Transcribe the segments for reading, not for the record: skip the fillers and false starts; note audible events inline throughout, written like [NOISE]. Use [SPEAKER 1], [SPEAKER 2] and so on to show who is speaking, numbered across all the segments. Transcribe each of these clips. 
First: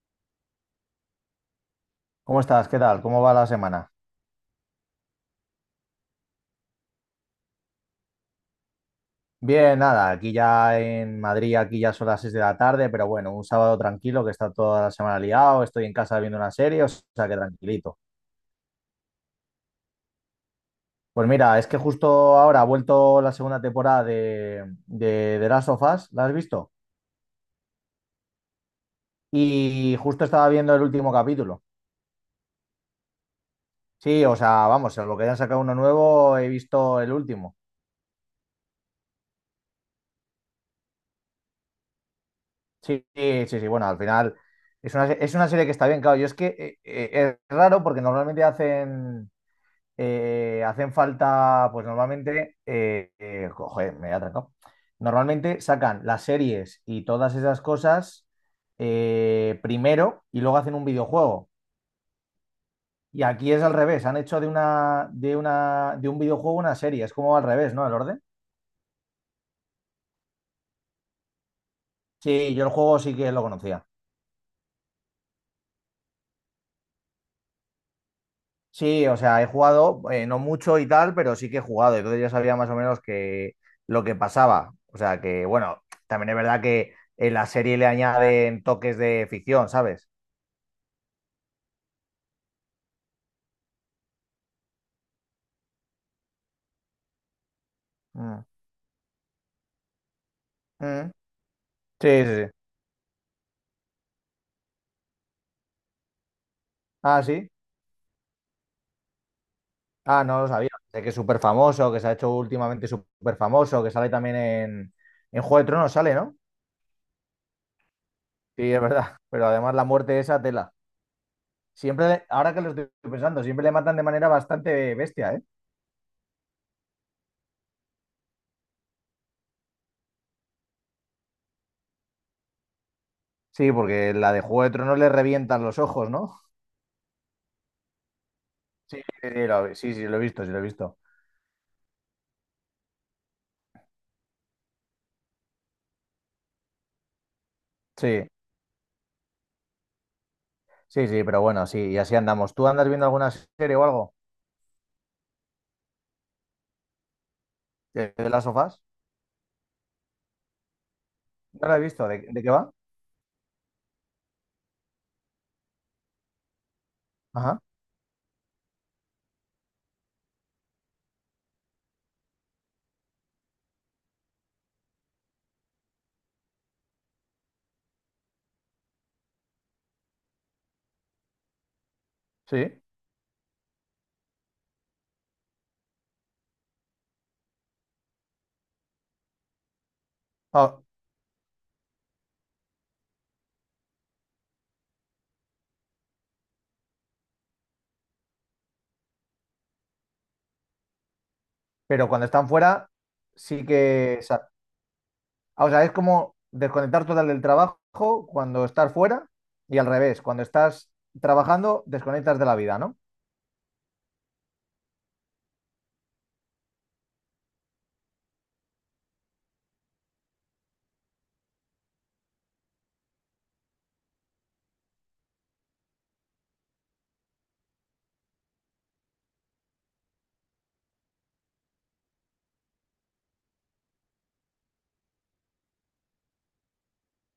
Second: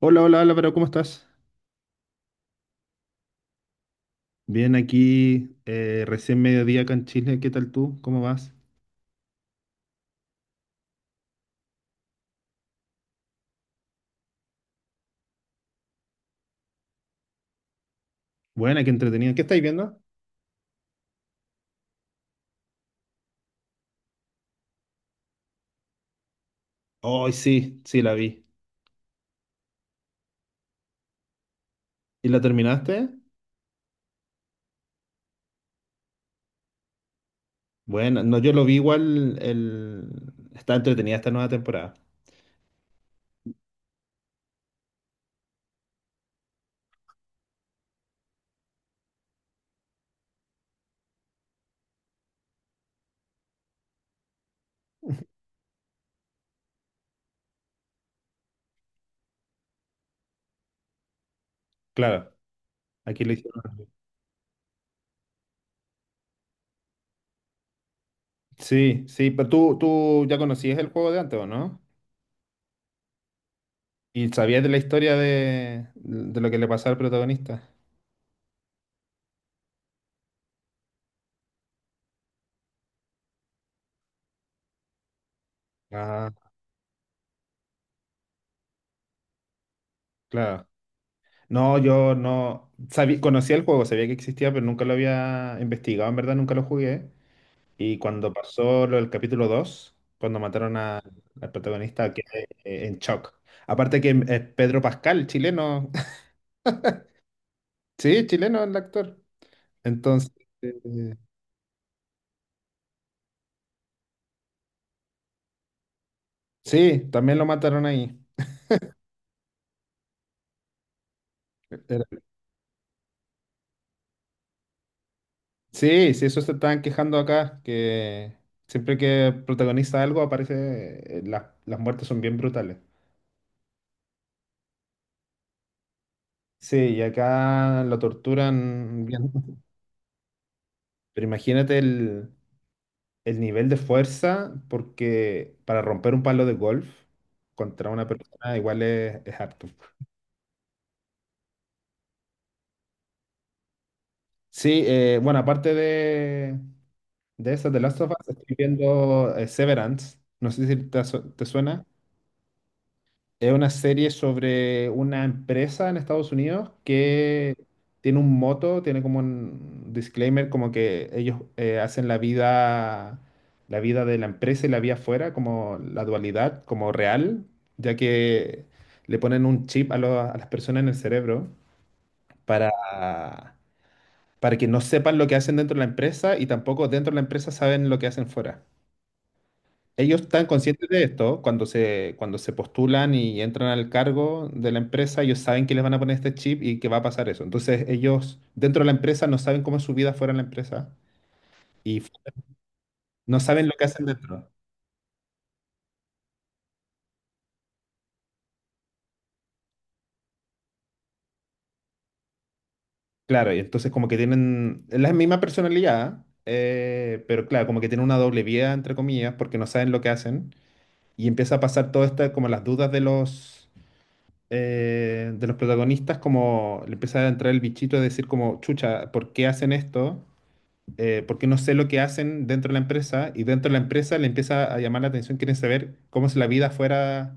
[SPEAKER 1] Hola, hola Álvaro, ¿cómo estás?
[SPEAKER 2] ¿Cómo estás? ¿Qué tal? ¿Cómo va la semana?
[SPEAKER 1] Bien, aquí recién mediodía acá en Chile. ¿Qué tal tú? ¿Cómo vas?
[SPEAKER 2] Bien, nada, aquí ya en Madrid, aquí ya son las 6 de la tarde, pero bueno, un sábado tranquilo que está toda la semana liado, estoy en casa viendo una serie, o sea que tranquilito.
[SPEAKER 1] Buena, qué entretenida. ¿Qué estáis viendo?
[SPEAKER 2] Pues mira, es que justo ahora ha vuelto la segunda temporada de Last of Us, ¿la has visto?
[SPEAKER 1] Hoy sí, sí, la vi.
[SPEAKER 2] Y justo estaba viendo el último capítulo.
[SPEAKER 1] ¿Y la terminaste?
[SPEAKER 2] Sí, o sea, vamos, en lo que hayan sacado uno nuevo, he visto el último.
[SPEAKER 1] Bueno, no, yo lo vi igual. Está entretenida esta nueva temporada.
[SPEAKER 2] Sí, sí, sí, sí, bueno, al final es una, es una serie que está bien, claro. Yo es que es raro porque normalmente hacen hacen falta, pues normalmente, joder, me he atracado. Normalmente sacan las series y todas esas cosas primero y luego hacen un videojuego.
[SPEAKER 1] Claro,
[SPEAKER 2] Y
[SPEAKER 1] aquí lo
[SPEAKER 2] aquí es al
[SPEAKER 1] hicieron.
[SPEAKER 2] revés, han hecho de un videojuego una serie, es como al revés, ¿no? El orden.
[SPEAKER 1] Sí, sí, pero tú ya conocías el juego de antes, ¿o no?
[SPEAKER 2] Sí, yo el juego sí que lo conocía.
[SPEAKER 1] ¿Y sabías de la historia de lo que le pasó al protagonista?
[SPEAKER 2] Sí, o sea, he jugado, no mucho y tal, pero sí que he jugado, entonces ya sabía más o menos que lo que pasaba. O sea, que bueno, también
[SPEAKER 1] Ah,
[SPEAKER 2] es verdad que en la serie le añaden toques de ficción, ¿sabes?
[SPEAKER 1] claro. No, yo no sabía, conocía el juego, sabía que existía, pero nunca lo había investigado, en verdad nunca lo jugué. Y cuando
[SPEAKER 2] Mm.
[SPEAKER 1] pasó lo del capítulo 2, cuando
[SPEAKER 2] Mm.
[SPEAKER 1] al
[SPEAKER 2] Sí,
[SPEAKER 1] protagonista,
[SPEAKER 2] sí,
[SPEAKER 1] quedé
[SPEAKER 2] sí.
[SPEAKER 1] en shock. Aparte que es Pedro Pascal, chileno. [LAUGHS]
[SPEAKER 2] Ah, sí.
[SPEAKER 1] Sí, chileno el actor.
[SPEAKER 2] Ah,
[SPEAKER 1] Entonces,
[SPEAKER 2] no lo sabía. Sé que es
[SPEAKER 1] eh,
[SPEAKER 2] súper famoso, que se ha hecho últimamente súper famoso, que sale también en Juego de Tronos, sale, ¿no?
[SPEAKER 1] sí, también lo mataron ahí.
[SPEAKER 2] Sí, es verdad. [LAUGHS] Pero además la muerte esa tela. Siempre,
[SPEAKER 1] Era-
[SPEAKER 2] ahora que lo estoy pensando, siempre le matan de manera bastante bestia, ¿eh?
[SPEAKER 1] Sí, sí, eso se estaban quejando acá, que siempre que protagoniza algo aparece, las muertes son bien brutales.
[SPEAKER 2] Sí, porque la de Juego de Tronos le revientan los ojos, ¿no?
[SPEAKER 1] Sí, y acá la
[SPEAKER 2] Sí,
[SPEAKER 1] torturan bien.
[SPEAKER 2] sí, sí, lo he visto, sí, lo he visto.
[SPEAKER 1] Pero imagínate el nivel de fuerza, porque para romper un palo de golf contra una
[SPEAKER 2] Sí,
[SPEAKER 1] persona igual es harto.
[SPEAKER 2] sí, sí, pero bueno, sí, y así andamos. ¿Tú andas viendo alguna serie o algo
[SPEAKER 1] Sí, bueno, aparte de eso de Last of Us,
[SPEAKER 2] de las
[SPEAKER 1] estoy
[SPEAKER 2] sofás?
[SPEAKER 1] viendo Severance. No sé si te
[SPEAKER 2] No la he
[SPEAKER 1] suena.
[SPEAKER 2] visto, de qué va?
[SPEAKER 1] Es una serie sobre una empresa en Estados Unidos que
[SPEAKER 2] Ajá,
[SPEAKER 1] tiene un moto, tiene como un disclaimer, como que ellos hacen la vida de la empresa y la vida afuera, como la dualidad, como real, ya que le ponen un chip a las personas en el cerebro para,
[SPEAKER 2] sí.
[SPEAKER 1] para que no sepan lo que hacen dentro de la empresa y tampoco dentro de la empresa saben lo que hacen fuera. Ellos están
[SPEAKER 2] Ah,
[SPEAKER 1] conscientes de esto cuando se postulan y entran al cargo de la empresa, ellos saben que les van a poner este chip y que va a pasar eso. Entonces ellos dentro de la empresa no saben cómo es su vida fuera de la empresa y
[SPEAKER 2] pero
[SPEAKER 1] f-
[SPEAKER 2] cuando están fuera,
[SPEAKER 1] no
[SPEAKER 2] sí
[SPEAKER 1] saben lo que hacen
[SPEAKER 2] que... o
[SPEAKER 1] dentro.
[SPEAKER 2] ah, o sea, es como desconectar total del trabajo cuando estás fuera y al revés, cuando estás trabajando, desconectas de la vida, ¿no?
[SPEAKER 1] Claro, y entonces como que tienen es la misma personalidad, pero claro, como que tienen una doble vida, entre comillas, porque no saben lo que hacen y empieza a pasar todo esto, como las dudas de los protagonistas, como le empieza a entrar el bichito de decir como, chucha, ¿por qué hacen esto? Porque no sé lo que hacen dentro de la empresa y dentro de la empresa le empieza a llamar la atención, quieren saber cómo es la vida fuera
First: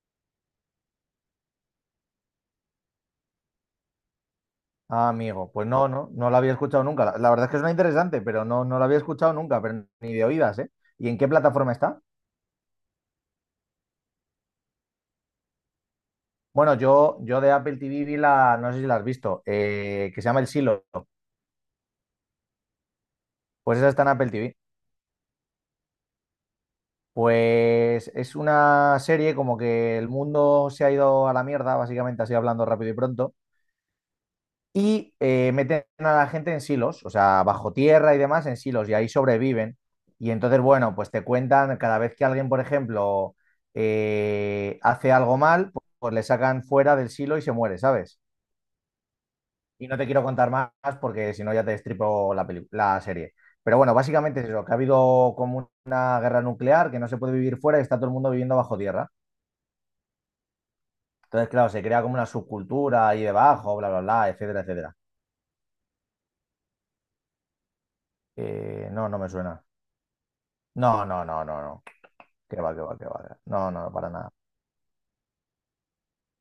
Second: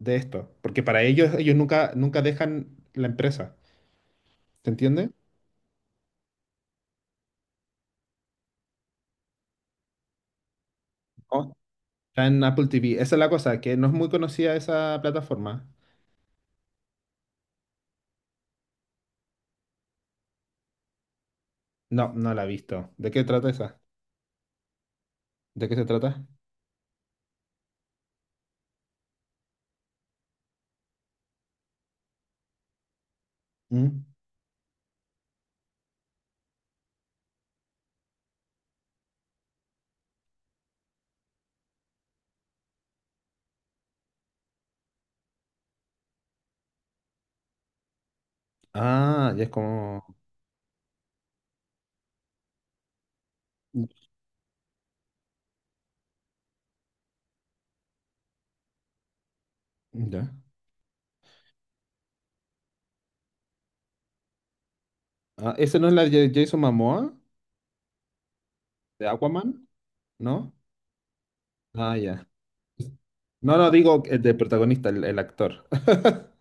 [SPEAKER 1] de esto, porque para ellos nunca, nunca dejan la empresa, ¿se entiende?
[SPEAKER 2] Ah, amigo, pues no, no, no la había escuchado nunca. La verdad es que suena interesante, pero no, no la había escuchado nunca, pero ni de oídas, ¿eh? ¿Y en qué
[SPEAKER 1] No.
[SPEAKER 2] plataforma está?
[SPEAKER 1] Está en Apple TV, esa es la cosa, que no es muy conocida esa plataforma.
[SPEAKER 2] Bueno, yo de Apple TV vi la, no sé si la has visto, que se llama El Silo.
[SPEAKER 1] No, no la he visto. ¿De qué trata
[SPEAKER 2] Pues
[SPEAKER 1] esa?
[SPEAKER 2] esa está en Apple TV.
[SPEAKER 1] ¿De qué se trata?
[SPEAKER 2] Pues es una serie como que el mundo se ha ido a la mierda, básicamente así hablando rápido y pronto.
[SPEAKER 1] ¿Mm?
[SPEAKER 2] Y meten a la gente en silos, o sea, bajo tierra y demás, en silos, y ahí sobreviven. Y entonces, bueno, pues te cuentan cada vez que alguien, por ejemplo, hace algo mal, pues le sacan fuera del silo y se muere, ¿sabes?
[SPEAKER 1] Ah, ya es
[SPEAKER 2] Y no
[SPEAKER 1] como...
[SPEAKER 2] te quiero contar más porque si no ya te destripo la, la serie. Pero
[SPEAKER 1] mm,
[SPEAKER 2] bueno, básicamente es eso, que ha habido como una guerra nuclear, que no se puede vivir fuera y está todo el mundo viviendo bajo tierra.
[SPEAKER 1] ya.
[SPEAKER 2] Entonces, claro, se crea como una subcultura ahí debajo, bla, bla, bla, etcétera, etcétera.
[SPEAKER 1] Ah, ¿esa no es la de Jason Momoa? ¿De
[SPEAKER 2] No, no me suena.
[SPEAKER 1] Aquaman? ¿No?
[SPEAKER 2] No, no, no, no, no.
[SPEAKER 1] Ah, ya.
[SPEAKER 2] Que va, que va, que va.
[SPEAKER 1] No, no,
[SPEAKER 2] No, no, no,
[SPEAKER 1] digo
[SPEAKER 2] para nada.
[SPEAKER 1] de protagonista, el actor.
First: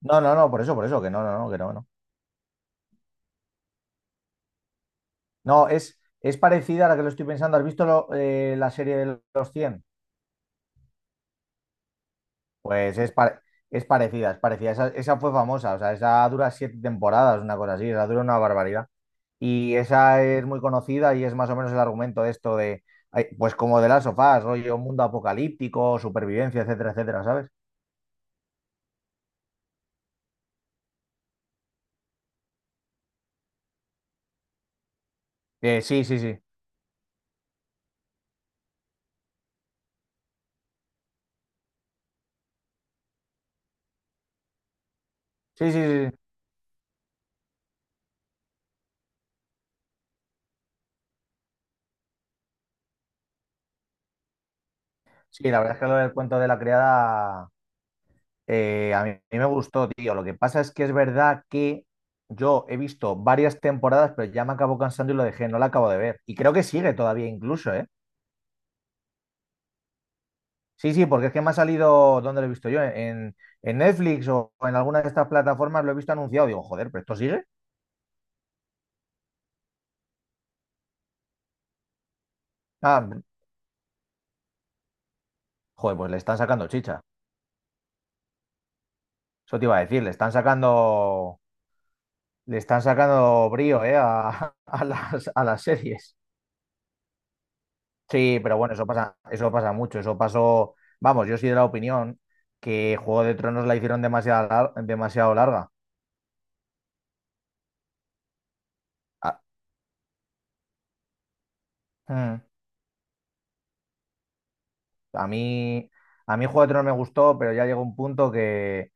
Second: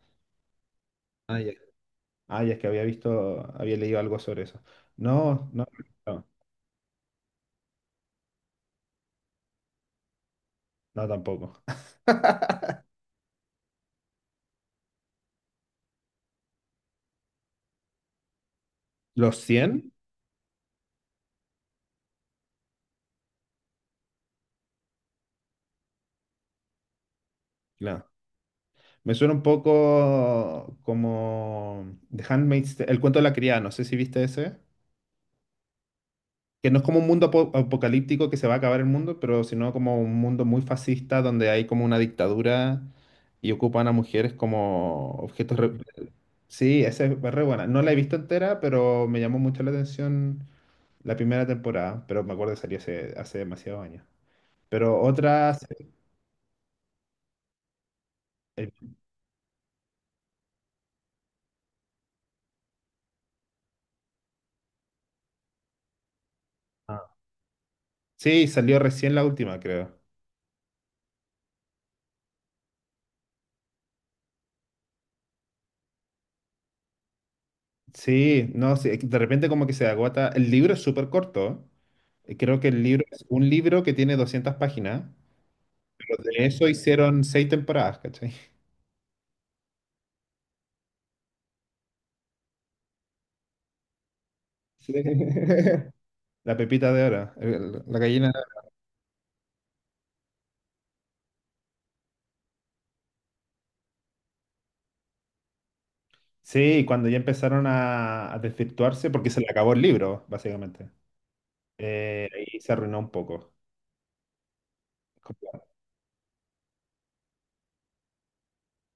[SPEAKER 2] No, no, no, por eso, que no, no,
[SPEAKER 1] Ah,
[SPEAKER 2] no,
[SPEAKER 1] ya.
[SPEAKER 2] que no, no.
[SPEAKER 1] Ah, ya es que había leído algo sobre eso. No, no,
[SPEAKER 2] No,
[SPEAKER 1] no,
[SPEAKER 2] es parecida a la que lo estoy pensando. ¿Has visto la serie de los cien?
[SPEAKER 1] no tampoco.
[SPEAKER 2] Pues es, es parecida, es parecida. Esa fue famosa, o sea, esa dura siete temporadas, una cosa así, esa dura una barbaridad.
[SPEAKER 1] [LAUGHS] ¿Los
[SPEAKER 2] Y
[SPEAKER 1] 100,
[SPEAKER 2] esa es muy conocida y es más o menos el argumento de esto de, ay, pues como de las sofás, rollo mundo apocalíptico, supervivencia, etcétera, etcétera, ¿sabes?
[SPEAKER 1] no. Me suena un poco como El cuento de la criada, no sé si viste ese.
[SPEAKER 2] Sí, sí, sí.
[SPEAKER 1] Que no es como un apocalíptico que se va a acabar el mundo, pero sino como un mundo muy fascista donde hay como una dictadura y ocupan a mujeres como objetos.
[SPEAKER 2] Sí, sí, sí. Sí,
[SPEAKER 1] Sí, esa es re buena. No la he visto entera, pero me llamó mucho la atención la primera temporada, pero me acuerdo que salió hace demasiados años. Pero
[SPEAKER 2] sí, la
[SPEAKER 1] otras...
[SPEAKER 2] verdad es que lo del cuento de la criada,
[SPEAKER 1] eh,
[SPEAKER 2] A mí me gustó, tío. Lo que pasa es que es verdad que yo he visto varias temporadas, pero ya me acabo cansando y lo dejé, no la acabo de ver. Y creo que sigue
[SPEAKER 1] ah,
[SPEAKER 2] todavía incluso, ¿eh?
[SPEAKER 1] sí, salió recién la última, creo.
[SPEAKER 2] Sí, sí, porque es que me ha salido, ¿dónde lo he visto yo? En Netflix o en alguna de estas plataformas lo he visto anunciado. Digo, joder, ¿pero esto sigue?
[SPEAKER 1] Sí, no, sí, de repente como que se agota. El libro es súper corto. Creo que el libro
[SPEAKER 2] Ah,
[SPEAKER 1] es un libro que tiene 200 páginas,
[SPEAKER 2] joder, pues le
[SPEAKER 1] pero
[SPEAKER 2] están
[SPEAKER 1] de
[SPEAKER 2] sacando
[SPEAKER 1] eso
[SPEAKER 2] chicha.
[SPEAKER 1] hicieron seis temporadas, ¿cachai?
[SPEAKER 2] Eso te iba a decir, le están sacando brío, ¿eh? A, [LAUGHS]
[SPEAKER 1] Sí.
[SPEAKER 2] a las
[SPEAKER 1] [LAUGHS]
[SPEAKER 2] series.
[SPEAKER 1] La pepita de oro, la gallina.
[SPEAKER 2] Sí, pero bueno, eso pasa mucho. Eso pasó. Vamos, yo soy de la opinión que Juego de Tronos la hicieron demasiado, demasiado larga.
[SPEAKER 1] Sí, cuando ya empezaron a desvirtuarse, porque
[SPEAKER 2] A,
[SPEAKER 1] se le acabó el libro, básicamente.
[SPEAKER 2] mm,
[SPEAKER 1] Ahí se arruinó un poco.
[SPEAKER 2] a mí, a mí Juego de Tronos me gustó, pero ya llegó un punto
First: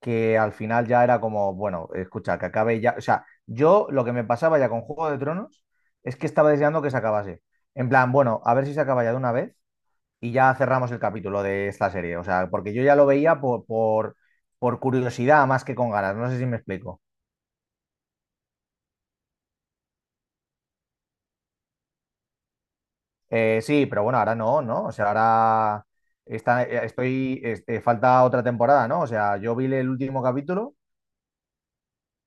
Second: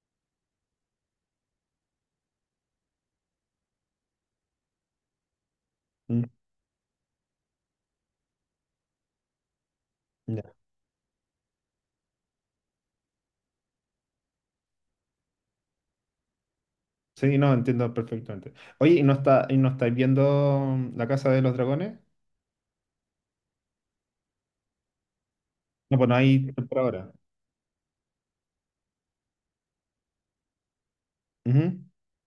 [SPEAKER 2] que al final ya era como, bueno, escucha, que acabe ya. O sea, yo lo que me pasaba ya con Juego de Tronos es
[SPEAKER 1] Mm,
[SPEAKER 2] que estaba deseando que se acabase. En plan, bueno, a ver si se acaba ya de una vez y ya cerramos el capítulo de esta serie. O sea, porque yo ya lo veía por curiosidad más que con ganas. No sé si me explico.
[SPEAKER 1] sí, no, entiendo perfectamente. Oye, ¿y no estáis viendo La Casa de los Dragones?
[SPEAKER 2] Sí, pero bueno, ahora no, ¿no? O sea, ahora
[SPEAKER 1] No, pues no hay
[SPEAKER 2] está,
[SPEAKER 1] por ahora.
[SPEAKER 2] estoy, este, falta otra temporada, ¿no? O sea, yo vi el último capítulo
[SPEAKER 1] Ujú.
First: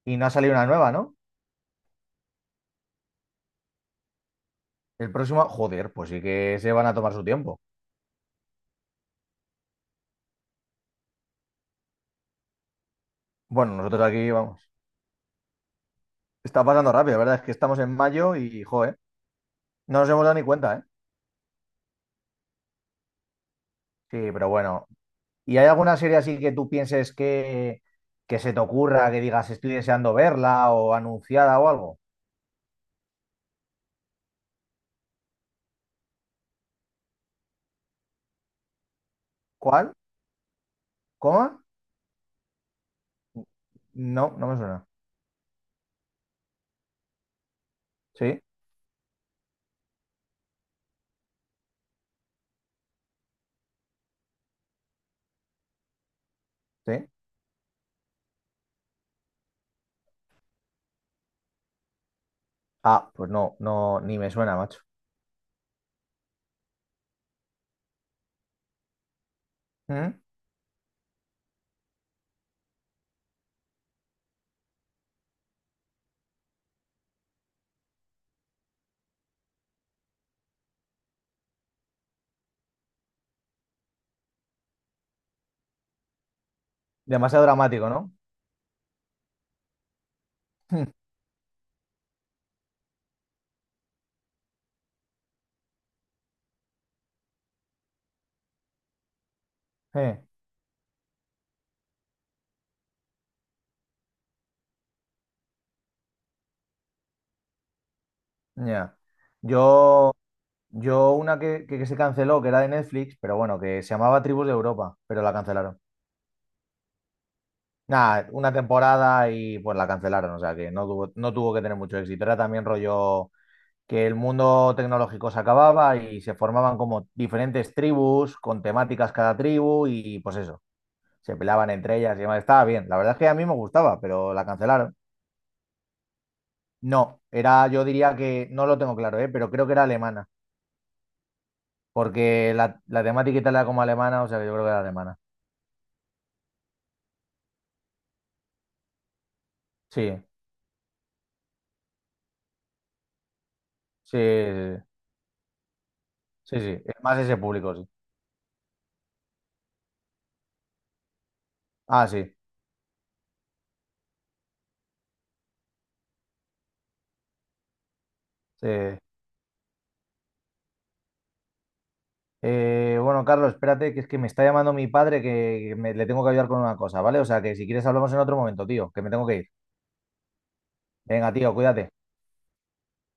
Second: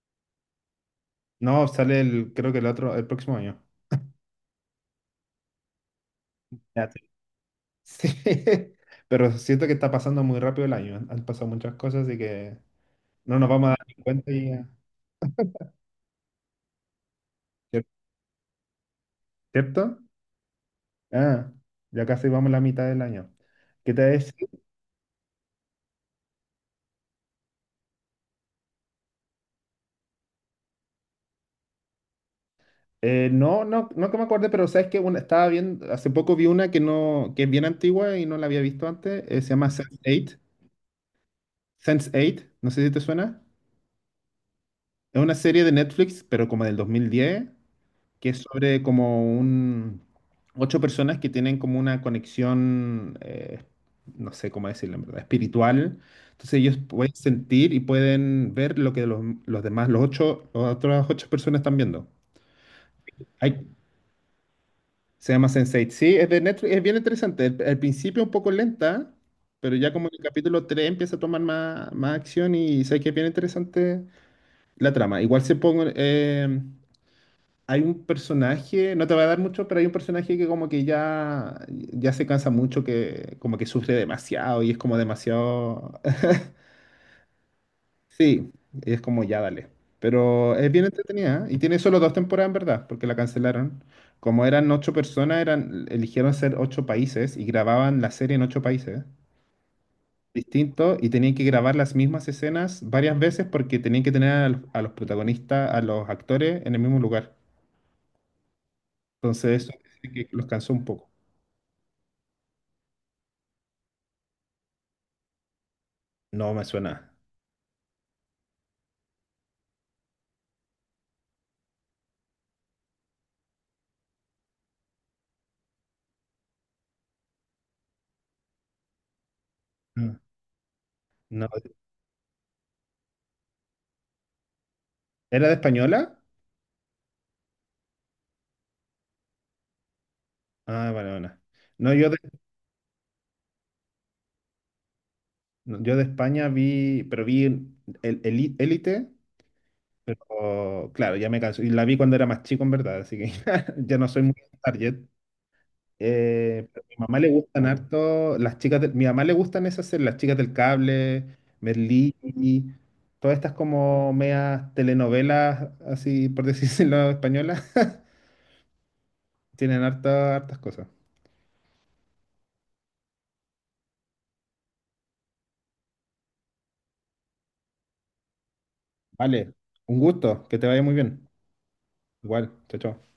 [SPEAKER 2] y no ha salido una nueva, ¿no?
[SPEAKER 1] No, sale el, creo que el otro, el próximo año.
[SPEAKER 2] El próximo, joder, pues sí que se van
[SPEAKER 1] Ya,
[SPEAKER 2] a
[SPEAKER 1] sí.
[SPEAKER 2] tomar su tiempo.
[SPEAKER 1] Sí, [LAUGHS] pero siento que está pasando muy rápido el año. Han pasado muchas cosas y que no nos vamos a
[SPEAKER 2] Bueno,
[SPEAKER 1] dar ni
[SPEAKER 2] nosotros aquí
[SPEAKER 1] cuenta y
[SPEAKER 2] vamos.
[SPEAKER 1] ya.
[SPEAKER 2] Está pasando rápido, la verdad es que estamos
[SPEAKER 1] ¿Cier-
[SPEAKER 2] en mayo y, joder, no
[SPEAKER 1] ¿Cierto?
[SPEAKER 2] nos hemos dado ni cuenta, ¿eh?
[SPEAKER 1] Ah, ya casi vamos a la mitad del año. ¿Qué te
[SPEAKER 2] Sí,
[SPEAKER 1] decía?
[SPEAKER 2] pero bueno. ¿Y hay alguna serie así que tú pienses que se te ocurra, que digas estoy deseando verla o anunciada o algo?
[SPEAKER 1] No, no, no que me acuerde, pero sabes que una, estaba viendo, hace poco vi una que no, que es bien antigua y no la había visto antes, se llama
[SPEAKER 2] ¿Cuál?
[SPEAKER 1] sense eight.
[SPEAKER 2] ¿Cómo?
[SPEAKER 1] Sense Eight, no sé si te suena.
[SPEAKER 2] No, no me suena.
[SPEAKER 1] Es una serie de Netflix, pero como del 2010, que es
[SPEAKER 2] Sí,
[SPEAKER 1] sobre ocho personas que tienen como una conexión, no sé cómo decirlo en verdad, espiritual. Entonces ellos
[SPEAKER 2] sí.
[SPEAKER 1] pueden sentir y pueden ver lo que los demás, los ocho, las otras ocho personas están viendo.
[SPEAKER 2] Ah, pues no,
[SPEAKER 1] Hay-
[SPEAKER 2] no, ni me suena, macho.
[SPEAKER 1] Se llama sense Eight. Sí, es de Netflix, es bien interesante. El al principio un poco lenta, pero ya como en
[SPEAKER 2] ¿Mm?
[SPEAKER 1] el capítulo 3 empieza a tomar más acción y sé que es bien interesante la trama. Igual se pongo. Hay un personaje, no te va a dar mucho, pero hay un personaje que como que ya, ya se cansa mucho, que como que sufre demasiado y es como demasiado. [LAUGHS]
[SPEAKER 2] Demasiado dramático, ¿no?
[SPEAKER 1] Sí, es como ya dale. Pero es bien
[SPEAKER 2] [LAUGHS]
[SPEAKER 1] entretenida ¿eh? Y tiene solo dos temporadas en verdad, porque la cancelaron. Como eran ocho personas, eligieron ser ocho países y grababan la serie en ocho países
[SPEAKER 2] Mm,
[SPEAKER 1] distintos y tenían que grabar las mismas escenas varias veces porque tenían que tener a los protagonistas, a los actores en el mismo lugar.
[SPEAKER 2] ya.
[SPEAKER 1] Entonces, eso
[SPEAKER 2] Yo,
[SPEAKER 1] dice que los cansó un poco.
[SPEAKER 2] yo una que, que se canceló, que era de Netflix, pero bueno, que se llamaba Tribus de Europa, pero la cancelaron.
[SPEAKER 1] No me suena.
[SPEAKER 2] Nada, una temporada y pues la cancelaron, o sea que no tuvo, no tuvo que tener mucho éxito. Era también rollo que el mundo tecnológico se acababa y se formaban como diferentes tribus, con temáticas cada tribu
[SPEAKER 1] No.
[SPEAKER 2] y pues eso, se
[SPEAKER 1] No.
[SPEAKER 2] pelaban entre ellas y demás. Estaba bien, la verdad es que a mí me gustaba, pero la cancelaron.
[SPEAKER 1] ¿Era de española?
[SPEAKER 2] No, era, yo diría que, no lo tengo claro, ¿eh? Pero creo que era alemana,
[SPEAKER 1] Ah, vale, bueno. No, yo de,
[SPEAKER 2] porque la temática era como alemana, o sea que yo creo que era alemana.
[SPEAKER 1] no, yo de España vi, pero vi Élite.
[SPEAKER 2] Sí,
[SPEAKER 1] Claro, ya me canso. Y la vi cuando era más chico, en verdad, así que [LAUGHS] ya no
[SPEAKER 2] sí,
[SPEAKER 1] soy muy target.
[SPEAKER 2] sí, sí, sí,
[SPEAKER 1] Pero a mi
[SPEAKER 2] es
[SPEAKER 1] mamá
[SPEAKER 2] más
[SPEAKER 1] le
[SPEAKER 2] ese
[SPEAKER 1] gustan
[SPEAKER 2] público, sí.
[SPEAKER 1] harto mi mamá le gustan esas series, las chicas del cable,
[SPEAKER 2] Ah,
[SPEAKER 1] Merlí,
[SPEAKER 2] sí,
[SPEAKER 1] todas estas como medias telenovelas, así por decirlo [LAUGHS] españolas,
[SPEAKER 2] sí.
[SPEAKER 1] tienen hartas cosas.
[SPEAKER 2] Bueno, Carlos, espérate, que es que me está llamando mi padre que le tengo que ayudar con una cosa, ¿vale? O sea que si quieres hablamos en otro momento, tío, que me tengo que ir.
[SPEAKER 1] Vale, un gusto, que te vaya muy bien.
[SPEAKER 2] Venga, tío, cuídate.
[SPEAKER 1] Igual, chao, chao.